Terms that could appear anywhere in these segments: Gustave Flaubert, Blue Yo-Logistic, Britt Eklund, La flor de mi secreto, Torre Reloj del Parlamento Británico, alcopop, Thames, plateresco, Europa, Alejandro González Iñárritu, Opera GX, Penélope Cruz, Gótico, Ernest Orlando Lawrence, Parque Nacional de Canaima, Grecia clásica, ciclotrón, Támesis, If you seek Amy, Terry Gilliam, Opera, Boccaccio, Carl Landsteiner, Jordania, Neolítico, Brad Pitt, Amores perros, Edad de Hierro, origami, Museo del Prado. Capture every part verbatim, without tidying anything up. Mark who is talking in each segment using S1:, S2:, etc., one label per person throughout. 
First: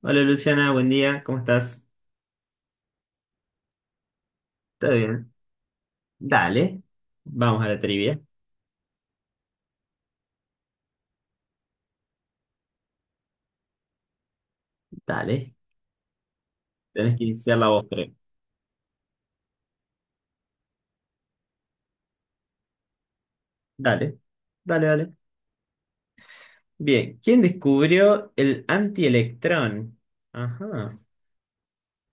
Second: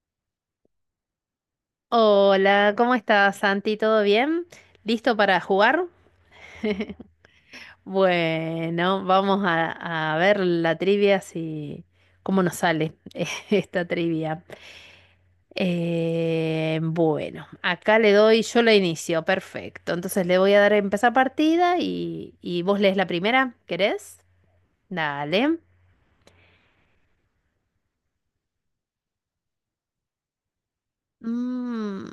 S1: Hola Luciana, buen día, ¿cómo estás?
S2: Hola, ¿cómo estás, Santi? ¿Todo bien?
S1: ¿Todo
S2: ¿Listo
S1: bien?
S2: para jugar?
S1: Dale, vamos a la trivia.
S2: Bueno, vamos a, a ver la trivia si cómo nos sale esta trivia.
S1: Dale,
S2: Eh,
S1: tenés que
S2: bueno,
S1: iniciar la voz,
S2: acá
S1: creo.
S2: le doy, yo la inicio, perfecto. Entonces le voy a dar a empezar partida y, y vos lees la primera,
S1: Dale,
S2: ¿querés?
S1: dale, dale.
S2: Dale.
S1: Bien, ¿quién descubrió el antielectrón? Ajá,
S2: Mm,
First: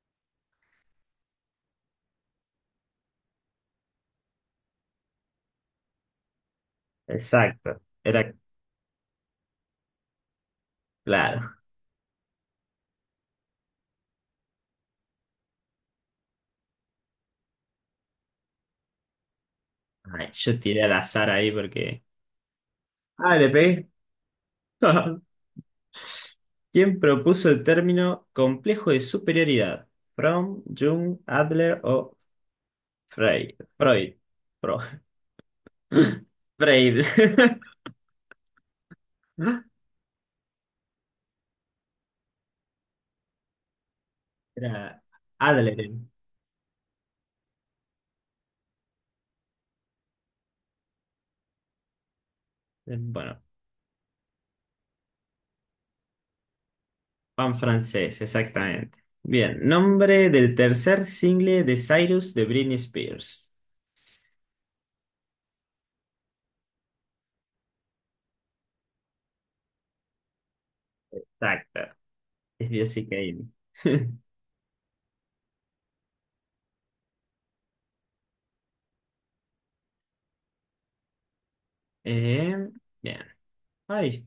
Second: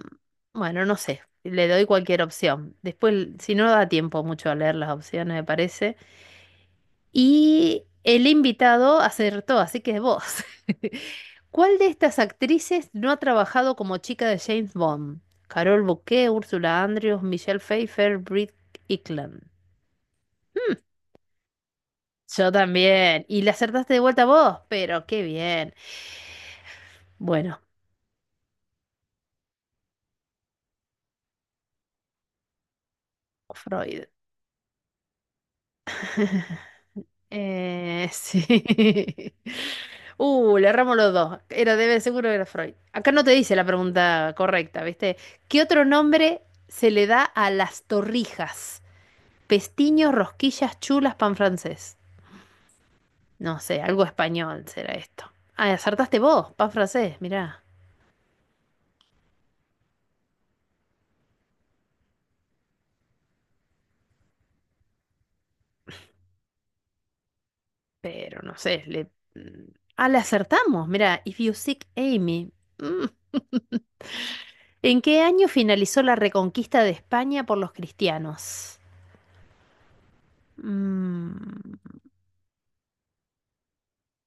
S2: bueno, no sé, le doy cualquier opción. Después, si no da tiempo mucho a leer las opciones, me parece.
S1: exacto,
S2: Y el
S1: era
S2: invitado acertó, así que vos.
S1: claro.
S2: ¿Cuál de estas actrices no ha trabajado como chica de James Bond? Carol Bouquet, Ursula Andrews, Michelle Pfeiffer, Britt Eklund.
S1: Ay, yo
S2: Mm,
S1: tiré al azar ahí porque.
S2: yo también.
S1: Ah,
S2: Y
S1: le
S2: le
S1: pegué.
S2: acertaste de vuelta vos, pero qué bien.
S1: ¿Quién propuso
S2: Bueno,
S1: el término complejo de superioridad? Fromm, Jung, Adler o Frey-
S2: Freud.
S1: ¿Freud? Freud. Freire.
S2: Eh, sí. Uh, le erramos los dos. Era, debe, seguro que era Freud. Acá no te dice la pregunta correcta,
S1: Era
S2: ¿viste? ¿Qué otro
S1: Adler.
S2: nombre se le da a las torrijas? Pestiños, rosquillas, chulas, pan francés.
S1: eh, Bueno,
S2: No sé, algo español será esto. Ah, acertaste vos, pan francés, mirá.
S1: pan francés, exactamente. Bien, nombre del tercer single de Cyrus de Britney Spears.
S2: Pero no sé, le... mm, ah, le acertamos, mirá. If you
S1: Exacto.
S2: seek Amy.
S1: Es
S2: Mm.
S1: Jessica Kane.
S2: ¿En qué año finalizó la reconquista de España por los cristianos? Mm,
S1: Eh, bien. Ay,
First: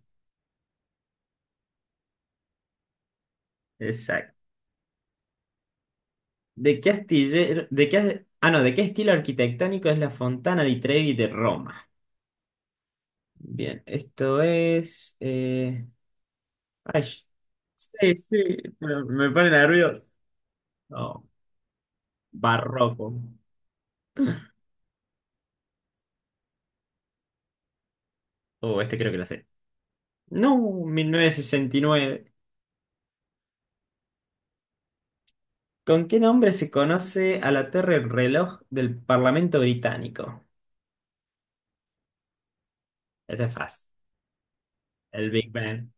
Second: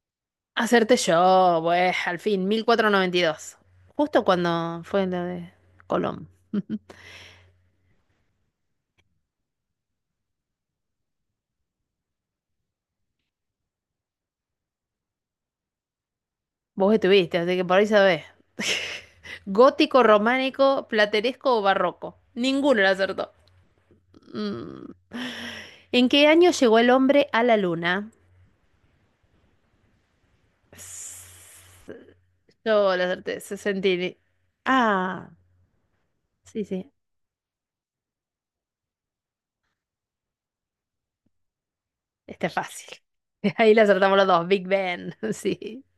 S2: Acerté yo, pues, al fin, mil cuatrocientos noventa y dos. Justo
S1: exacto.
S2: cuando fue la de Colón.
S1: ¿De qué astillero, de qué, as- ah, no, de qué estilo arquitectónico es la Fontana di Trevi de Roma? Bien, esto es. eh,
S2: Vos
S1: ay,
S2: estuviste, así que por ahí
S1: sí,
S2: sabés.
S1: sí, pero me pone
S2: Gótico,
S1: nervioso.
S2: románico, plateresco o barroco. Ninguno lo
S1: Barroco.
S2: acertó. Mm. ¿En qué año llegó el hombre a la luna?
S1: Oh, este creo que lo sé. No,
S2: S-
S1: mil novecientos sesenta y nueve.
S2: Yo la acerté, sesenta. Ah,
S1: ¿Con qué nombre
S2: sí,
S1: se
S2: sí,
S1: conoce a la Torre Reloj del Parlamento Británico?
S2: está fácil.
S1: Este es
S2: Ahí la
S1: fácil.
S2: acertamos los dos, Big Ben,
S1: El Big
S2: sí.
S1: Ben.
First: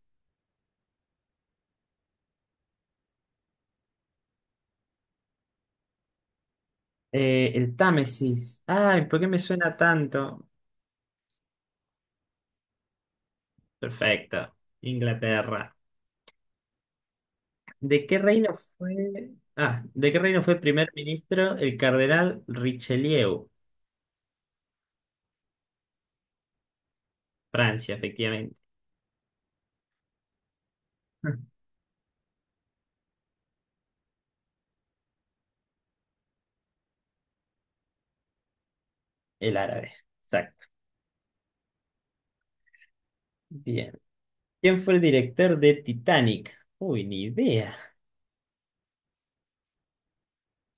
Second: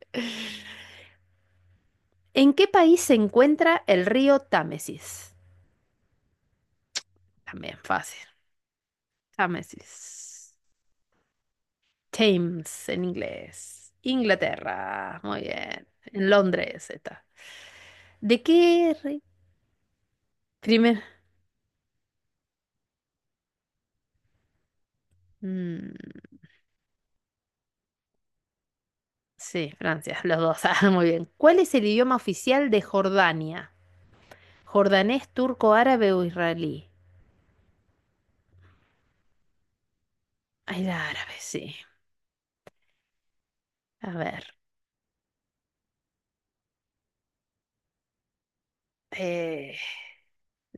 S2: ¿En qué país se encuentra el río Támesis?
S1: Eh, el
S2: También fácil.
S1: Támesis. Ay, ¿por qué me suena tanto?
S2: Támesis. Thames en inglés.
S1: Perfecto.
S2: Inglaterra, muy
S1: Inglaterra.
S2: bien. En Londres está.
S1: ¿De qué
S2: ¿De
S1: reino
S2: qué re-
S1: fue? Ah, ¿de qué reino fue primer
S2: primer?
S1: ministro el cardenal Richelieu?
S2: Mm,
S1: Francia, efectivamente.
S2: sí, Francia, los dos. Ah, muy bien. ¿Cuál es el idioma oficial de Jordania? ¿Jordanés, turco, árabe o israelí?
S1: El árabe. Exacto.
S2: Ay, la árabe, sí.
S1: Bien.
S2: A ver.
S1: ¿Quién fue el director de Titanic? Uy, ni idea.
S2: eh,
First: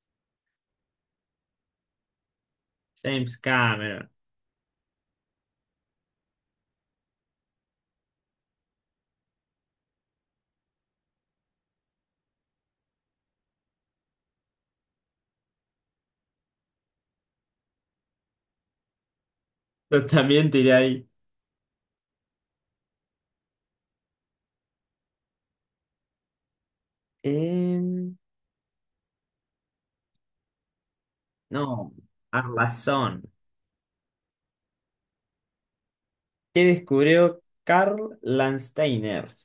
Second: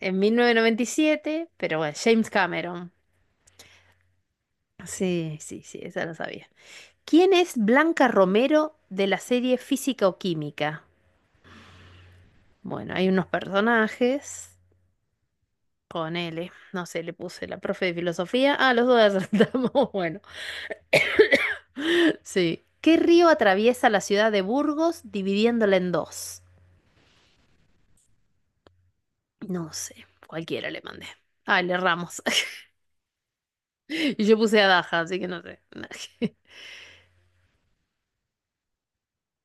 S2: en mil novecientos noventa y siete, pero bueno, James Cameron.
S1: James Cameron.
S2: Sí, sí, sí, esa lo sabía. ¿Quién es Blanca Romero de la serie Física o Química? Bueno, hay unos personajes. Ponele, no sé, le puse la profe de filosofía. Ah, los dos acertamos.
S1: Yo
S2: Bueno,
S1: también tiré ahí.
S2: sí. ¿Qué río atraviesa la ciudad de Burgos dividiéndola en dos?
S1: Em,
S2: No sé, cualquiera le mandé. Ah, le
S1: no,
S2: erramos.
S1: Arlazón.
S2: Y yo puse a Daja, así que no sé.
S1: ¿Qué descubrió Carl Landsteiner?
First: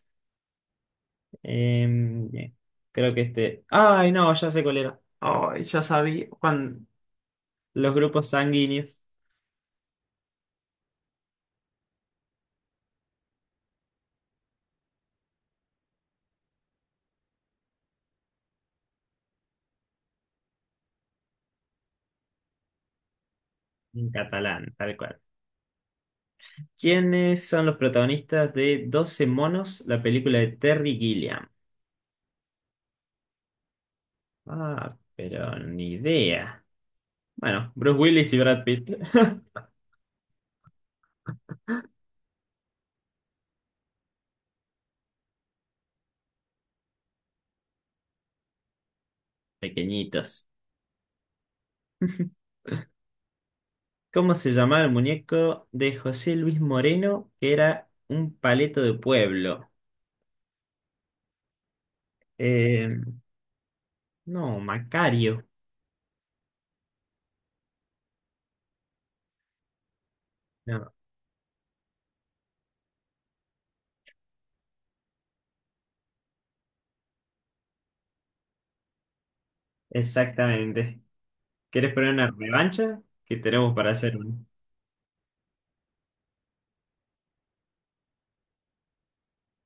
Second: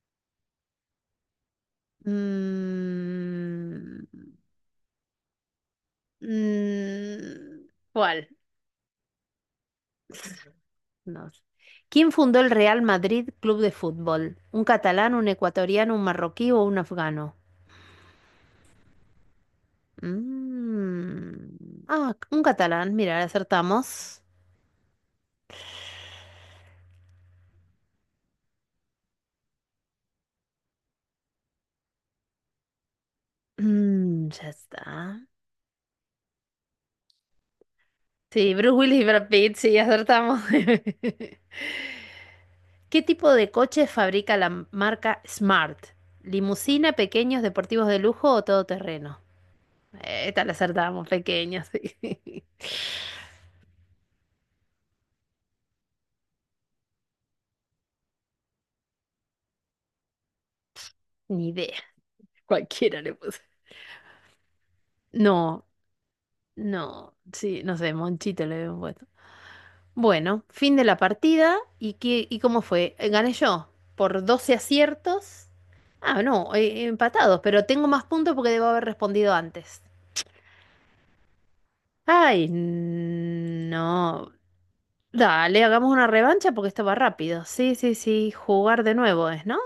S1: Em, bien, creo que este.
S2: Mm,
S1: Ay, no, ya sé cuál era. Ay, ya sabía. Juan,
S2: mm,
S1: los
S2: ¿Cuál?
S1: grupos sanguíneos.
S2: No sé. ¿Quién fundó el Real Madrid Club de Fútbol? ¿Un catalán, un ecuatoriano, un marroquí o un afgano? Mm. Ah, un catalán, mira,
S1: En
S2: acertamos.
S1: catalán, tal cual. ¿Quiénes son los protagonistas de Doce monos, la película de Terry Gilliam?
S2: Mm, ya
S1: Ah,
S2: está.
S1: pero ni idea. Bueno, Bruce Willis y
S2: Sí,
S1: Brad
S2: Bruce
S1: Pitt,
S2: Willis y Brad Pitt, sí, acertamos. ¿Qué tipo de coche fabrica la m- marca Smart? ¿Limusina, pequeños, deportivos de lujo o todoterreno? Eh, Esta
S1: pequeñitos.
S2: la acertamos, pequeños, sí.
S1: ¿Cómo se llamaba el muñeco de José Luis Moreno, que era un paleto de pueblo?
S2: Ni idea. Cualquiera
S1: Eh,
S2: le puse.
S1: no, Macario.
S2: No, no, sí, no sé, Monchito le veo. Bueno, fin de
S1: No,
S2: la partida. ¿Y qué, y cómo fue? Eh, Gané yo por doce aciertos. Ah, no, eh, empatados, pero tengo más puntos porque debo haber respondido antes.
S1: exactamente. ¿Quieres poner una
S2: Ay,
S1: revancha? Que tenemos para hacer
S2: no.
S1: un.
S2: Dale, hagamos una revancha porque esto va rápido. Sí, sí, sí, jugar de nuevo es, ¿no?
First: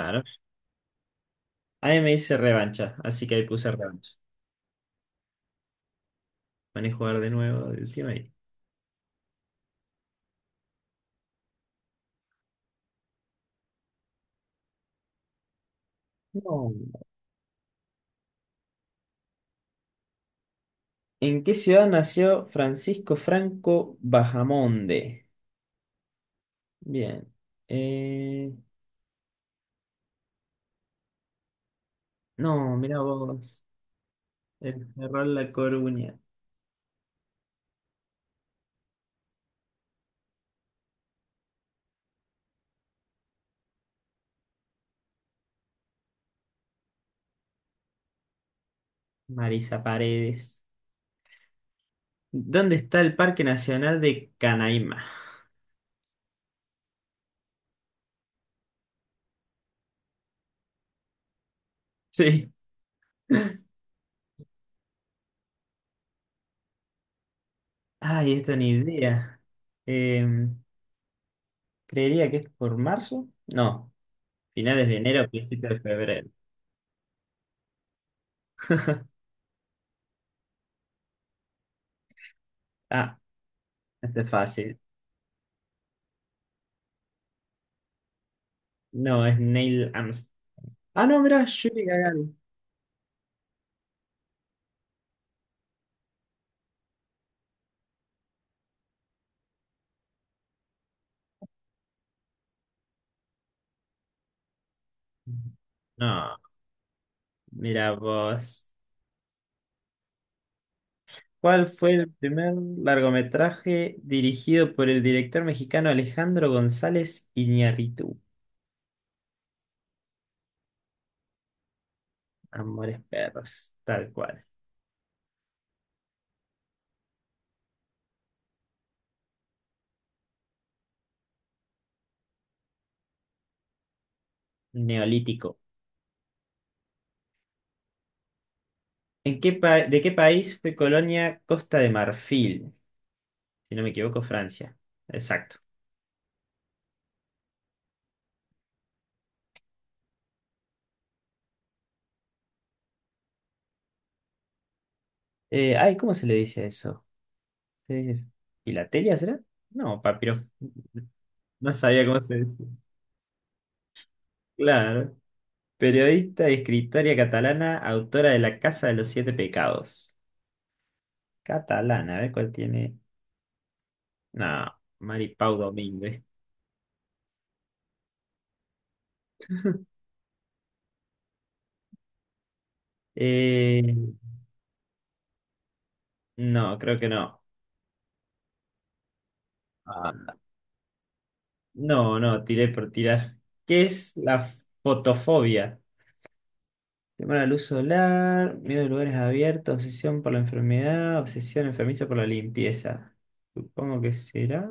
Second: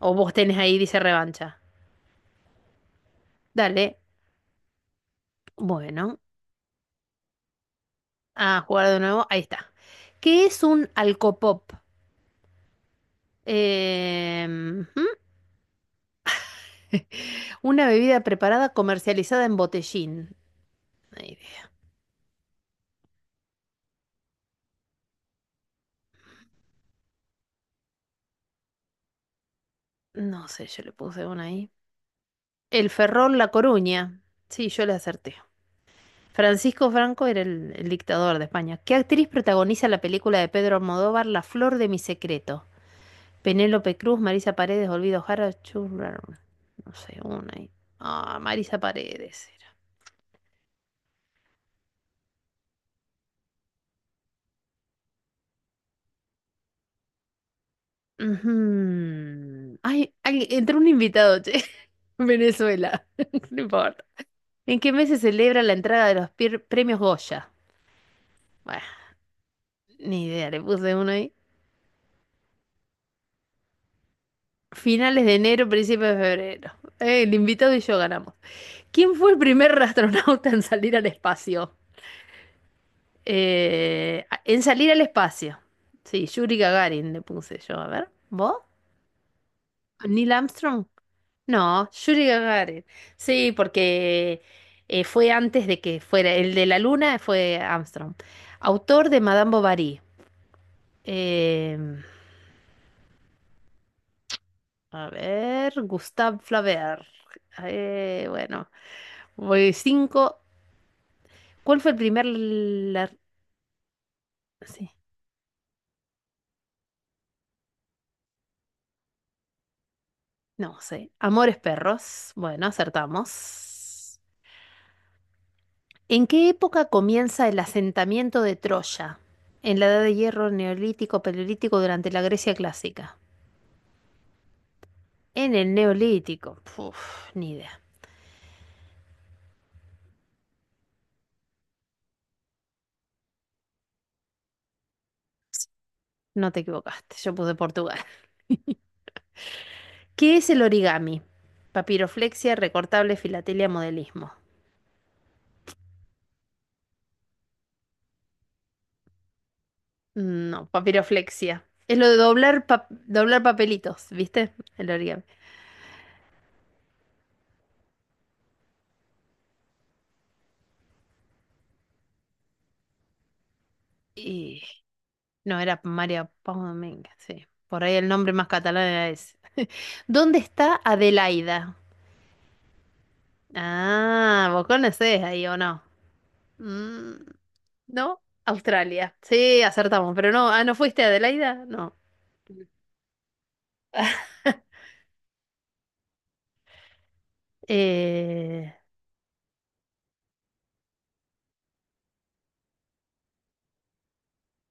S2: O vos tenés ahí, dice revancha.
S1: Ahí me dice revancha, así que ahí puse
S2: Dale.
S1: revancha.
S2: Bueno,
S1: Van a jugar de nuevo el tema ahí.
S2: a jugar de nuevo. Ahí está. ¿Qué es un alcopop? Eh, ujú.
S1: No.
S2: Una bebida preparada comercializada en botellín. Una
S1: ¿En qué
S2: idea.
S1: ciudad nació Francisco Franco Bahamonde? Bien. Eh,
S2: No sé, yo le puse una ahí.
S1: no,
S2: El
S1: mirá
S2: Ferrol La
S1: vos.
S2: Coruña. Sí,
S1: El
S2: yo le
S1: Cerrón
S2: acerté.
S1: La Coruña.
S2: Francisco Franco era el, el dictador de España. ¿Qué actriz protagoniza la película de Pedro Almodóvar, La flor de mi secreto? Penélope Cruz, Marisa Paredes, Olvido Jara, Churrar. No sé, una ahí. Ah, Marisa Paredes era.
S1: Marisa Paredes. ¿Dónde está el Parque Nacional de Canaima?
S2: Ujú. Ay, ay, entró un invitado, che.
S1: Sí.
S2: Venezuela. No importa. ¿En qué mes se celebra la entrega de los pier- premios Goya?
S1: Ay, esto ni
S2: Bueno,
S1: idea. Eh,
S2: ni idea, le puse uno ahí.
S1: creería que es por marzo. No, finales de
S2: Finales
S1: enero,
S2: de enero,
S1: principios de
S2: principios de
S1: febrero.
S2: febrero. Eh, el invitado y yo ganamos. ¿Quién fue el primer astronauta en salir al espacio?
S1: Ah, este
S2: Eh,
S1: es
S2: en
S1: fácil.
S2: salir al espacio. Sí, Yuri Gagarin le puse yo. A ver, ¿vos?
S1: No, es Neil Armstrong.
S2: ¿Neil Armstrong?
S1: Ah, no, mirá, Yuri
S2: No, Yuri
S1: Gagarin.
S2: Gagarin. Sí, porque eh, fue antes de que fuera. El de la luna fue Armstrong. Autor de Madame Bovary. Eh, A ver,
S1: No,
S2: Gustave Flaubert.
S1: mira
S2: Eh, bueno,
S1: vos.
S2: voy cinco.
S1: ¿Cuál
S2: ¿Cuál fue
S1: fue
S2: el
S1: el
S2: primer...
S1: primer
S2: la-
S1: largometraje dirigido por
S2: Sí,
S1: el director mexicano Alejandro González Iñárritu?
S2: no sé. Amores perros. Bueno,
S1: Amores perros, tal
S2: acertamos.
S1: cual.
S2: ¿En qué época comienza el asentamiento de Troya? ¿En la Edad de Hierro, Neolítico, Paleolítico, durante la Grecia clásica? En
S1: Neolítico.
S2: el Neolítico. Puf, ni idea.
S1: ¿En qué pa- ¿De qué país fue colonia Costa de Marfil? Si no me equivoco, Francia. Exacto.
S2: No te equivocaste, yo puse Portugal. ¿Qué es el origami? Papiroflexia, recortable, filatelia, modelismo.
S1: Eh, ay, ¿cómo se le dice eso? ¿Se dice filatelia, será? No, papiro.
S2: No,
S1: No,
S2: papiroflexia.
S1: no
S2: Es
S1: sabía
S2: lo de
S1: cómo se dice.
S2: doblar, pa- doblar papelitos, ¿viste? El
S1: Claro.
S2: origami.
S1: Periodista y escritora catalana, autora de La Casa de los Siete Pecados. Catalana, a ver cuál tiene.
S2: Y
S1: No, Mari Pau
S2: no, era
S1: Domínguez.
S2: María Paz Domínguez, sí. Por ahí el nombre más catalán era ese. ¿Dónde está Adelaida?
S1: Eh,
S2: Ah, vos conocés ahí o no.
S1: no, creo que
S2: Mm,
S1: no.
S2: no, Australia. Sí, acertamos, pero
S1: Ah,
S2: no, ah, ¿no fuiste a Adelaida? No.
S1: no, no, tiré por tirar. ¿Qué es la fotofobia? Temor al luz solar,
S2: Eh,
S1: miedo a lugares abiertos, obsesión por la enfermedad, obsesión enfermiza por la limpieza. Supongo que será.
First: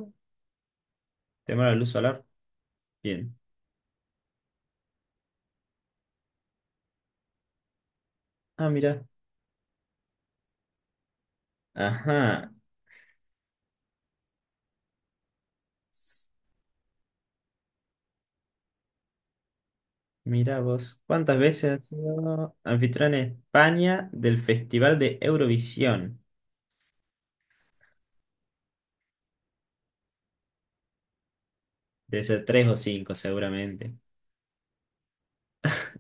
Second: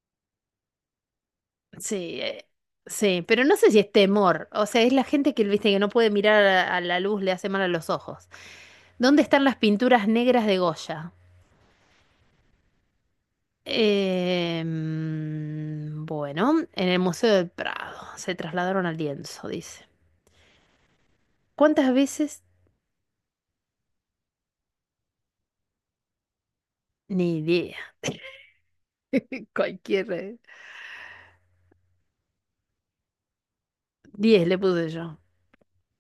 S1: Temor a la luz
S2: Sí,
S1: solar.
S2: eh, sí,
S1: Bien.
S2: pero no sé si es temor. O sea, es la gente que, viste, que no puede mirar a, a la luz, le hace mal a los ojos.
S1: Ah, mira.
S2: ¿Dónde están las pinturas negras de Goya?
S1: Ajá.
S2: Eh, mm,
S1: S-
S2: bueno, en el Museo del Prado. Se trasladaron al lienzo, dice.
S1: Mira vos. ¿Cuántas veces has
S2: ¿Cuántas veces?
S1: sido anfitrión en España del Festival de Eurovisión?
S2: Ni idea. Cualquier. eh,
S1: Debe ser tres o cinco, seguramente.
S2: Diez le puse yo.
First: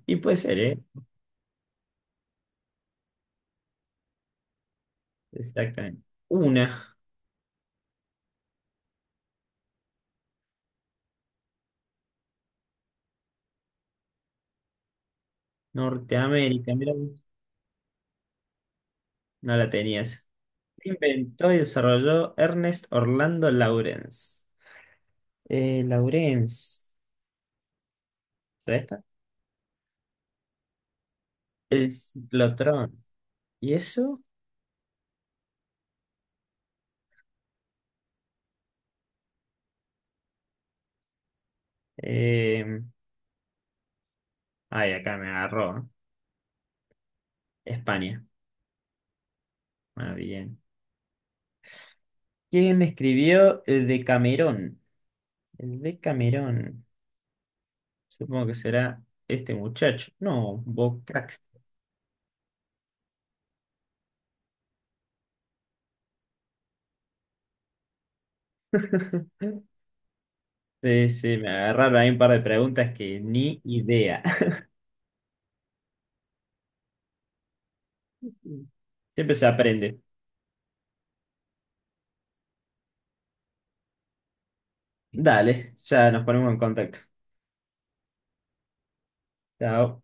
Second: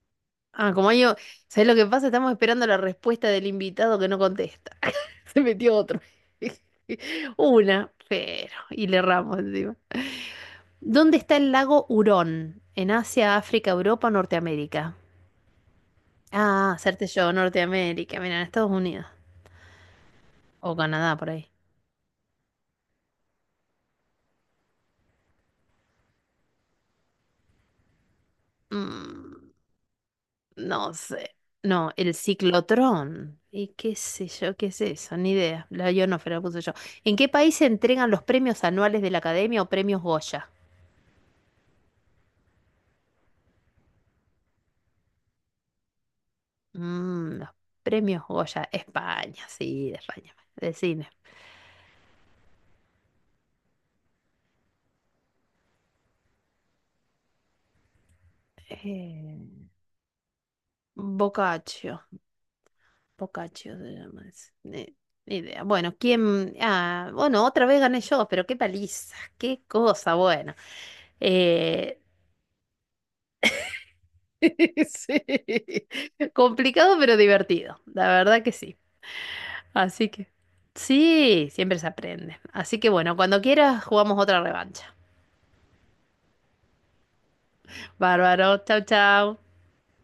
S1: Y puede ser,
S2: Ah,
S1: ¿eh?
S2: como yo, ¿sabes lo que pasa? Estamos esperando la respuesta del invitado que no contesta. Se metió otro.
S1: Exactamente. Una.
S2: Una, pero. Y le erramos encima. ¿Dónde está el lago Hurón? ¿En Asia, África, Europa, Norteamérica?
S1: Norteamérica,
S2: Ah,
S1: mira
S2: hacerte
S1: vos.
S2: yo, Norteamérica. Mira, en Estados Unidos.
S1: No la tenías.
S2: O Canadá, por ahí.
S1: Inventó y desarrolló Ernest Orlando Lawrence. Eh, Lawrence, ¿será esta?
S2: Mm, no sé. No,
S1: Es
S2: el
S1: Lotrón.
S2: ciclotrón. ¿Y
S1: ¿Y
S2: qué
S1: eso?
S2: sé yo? ¿Qué es eso? Ni idea. La ionósfera la puse yo. ¿En qué país se entregan los premios anuales de la Academia o premios Goya?
S1: Eh, ay, acá me agarró. ¿Eh?
S2: Mm, los premios
S1: España.
S2: Goya, España, sí, de
S1: Ah,
S2: España,
S1: bien.
S2: de cine.
S1: ¿Quién escribió el Decamerón? El Decamerón. Supongo que será
S2: Eh,
S1: este muchacho. No, Bocax.
S2: Boccaccio, Boccaccio se llama ese. Ni, ni idea. Bueno, ¿quién? Ah, bueno, otra vez gané yo, pero qué paliza, qué cosa bueno,
S1: Sí, sí, me agarraron
S2: Eh,
S1: ahí un par de preguntas que ni idea.
S2: sí, complicado pero divertido, la verdad que sí.
S1: Siempre se aprende.
S2: Así que, sí, siempre se aprende. Así que bueno, cuando quieras jugamos otra revancha.
S1: Dale, ya nos ponemos en contacto.
S2: Bárbaro, chau, chau.
S1: Chao.